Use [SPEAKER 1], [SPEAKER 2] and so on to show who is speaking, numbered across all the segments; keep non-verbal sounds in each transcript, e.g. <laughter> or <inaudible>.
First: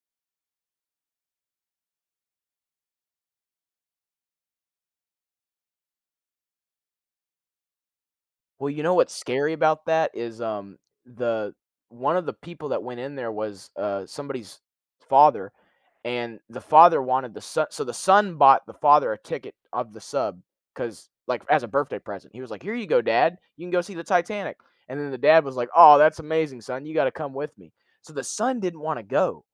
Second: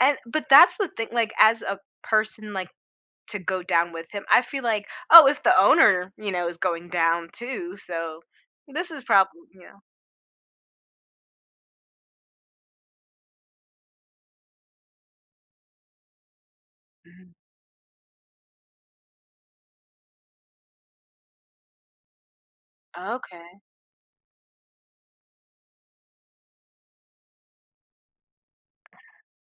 [SPEAKER 1] And, but that's the thing, like, as a person, like, to go down with him, I feel like, "Oh, if the owner, you know, is going down, too, so
[SPEAKER 2] Well, you
[SPEAKER 1] this
[SPEAKER 2] know
[SPEAKER 1] is
[SPEAKER 2] what's
[SPEAKER 1] probably,
[SPEAKER 2] scary
[SPEAKER 1] you know"
[SPEAKER 2] about that? Is, um, the one of the people that went in there was, uh, somebody's father and the father
[SPEAKER 1] Mhm.
[SPEAKER 2] wanted the so so, the son bought the father a ticket of the sub 'cause like, as a birthday present, he was like, "Here you go dad
[SPEAKER 1] Okay.
[SPEAKER 2] you can go see the Titanic," and then the dad was like, "Aw that's amazing son, you gotta come with me," so the son didn't wanna go,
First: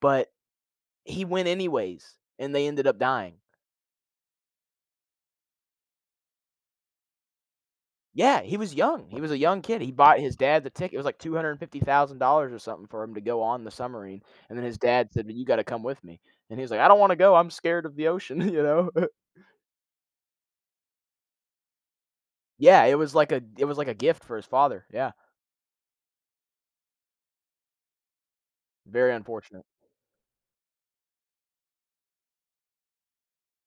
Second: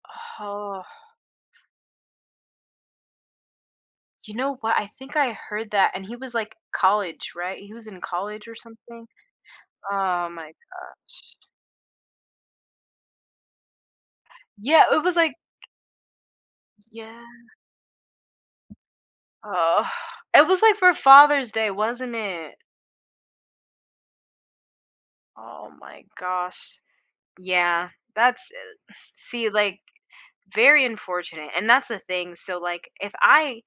[SPEAKER 2] but
[SPEAKER 1] Oh.
[SPEAKER 2] he went anyways, and they ended up dying.
[SPEAKER 1] You know what? I think I heard that, and he was, like, college, right? He was in
[SPEAKER 2] Yeah,
[SPEAKER 1] college or
[SPEAKER 2] he was
[SPEAKER 1] something.
[SPEAKER 2] young, he was a young kid, he bought
[SPEAKER 1] Oh
[SPEAKER 2] his
[SPEAKER 1] my
[SPEAKER 2] dad the ticket, it was like two
[SPEAKER 1] gosh.
[SPEAKER 2] hundred and fifty thousand dollars or something for him to go on the submarine, and then his
[SPEAKER 1] Yeah, it
[SPEAKER 2] dad
[SPEAKER 1] was
[SPEAKER 2] said,
[SPEAKER 1] like
[SPEAKER 2] "But you gotta come with me," and he was like, "I don't wanna
[SPEAKER 1] Yeah.
[SPEAKER 2] go, I'm scared of the ocean, you know. <chuckles>
[SPEAKER 1] Ugh, it was like for Father's Day, wasn't it?
[SPEAKER 2] Yeah, it was like a it was like a gift for his father, yeah.
[SPEAKER 1] Oh my gosh. Yeah. That's e
[SPEAKER 2] Very
[SPEAKER 1] see,
[SPEAKER 2] unfortunate.
[SPEAKER 1] like Very unfortunate, and that's the thing, so, like, if I,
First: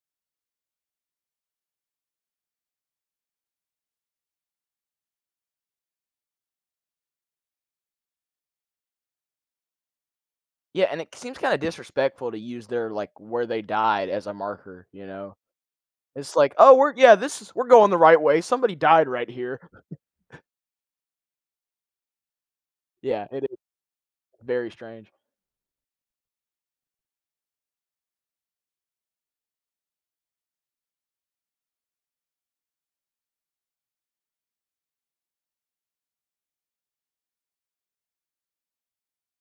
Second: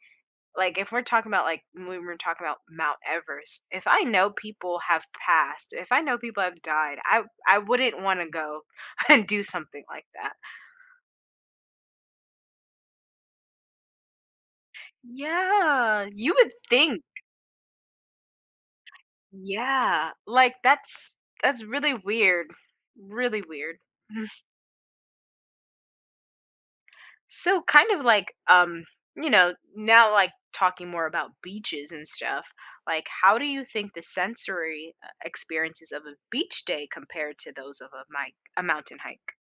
[SPEAKER 1] like if we're talking about like when we're talking about Mount Everest, if I know people have passed, if I know people have died, I I wouldn't wanna go and do something like that.
[SPEAKER 2] Yeah, and it seems kinda disrespectful to use their like, where they died as a marker, you know?
[SPEAKER 1] Yeah, you
[SPEAKER 2] It's
[SPEAKER 1] would
[SPEAKER 2] like, "Oh, we're
[SPEAKER 1] think.
[SPEAKER 2] yeah, this is we're going the right way, somebody died right here." <chuckles>
[SPEAKER 1] Yeah, like, that's that's really weird,
[SPEAKER 2] Yeah,
[SPEAKER 1] really
[SPEAKER 2] it is
[SPEAKER 1] weird. Mhm.
[SPEAKER 2] very strange.
[SPEAKER 1] So, kind of, like, um, you know, now, like, talking more about beaches and stuff, like, how do you think the sensory, uh, experiences of a beach day compared to those of a mic a mountain hike?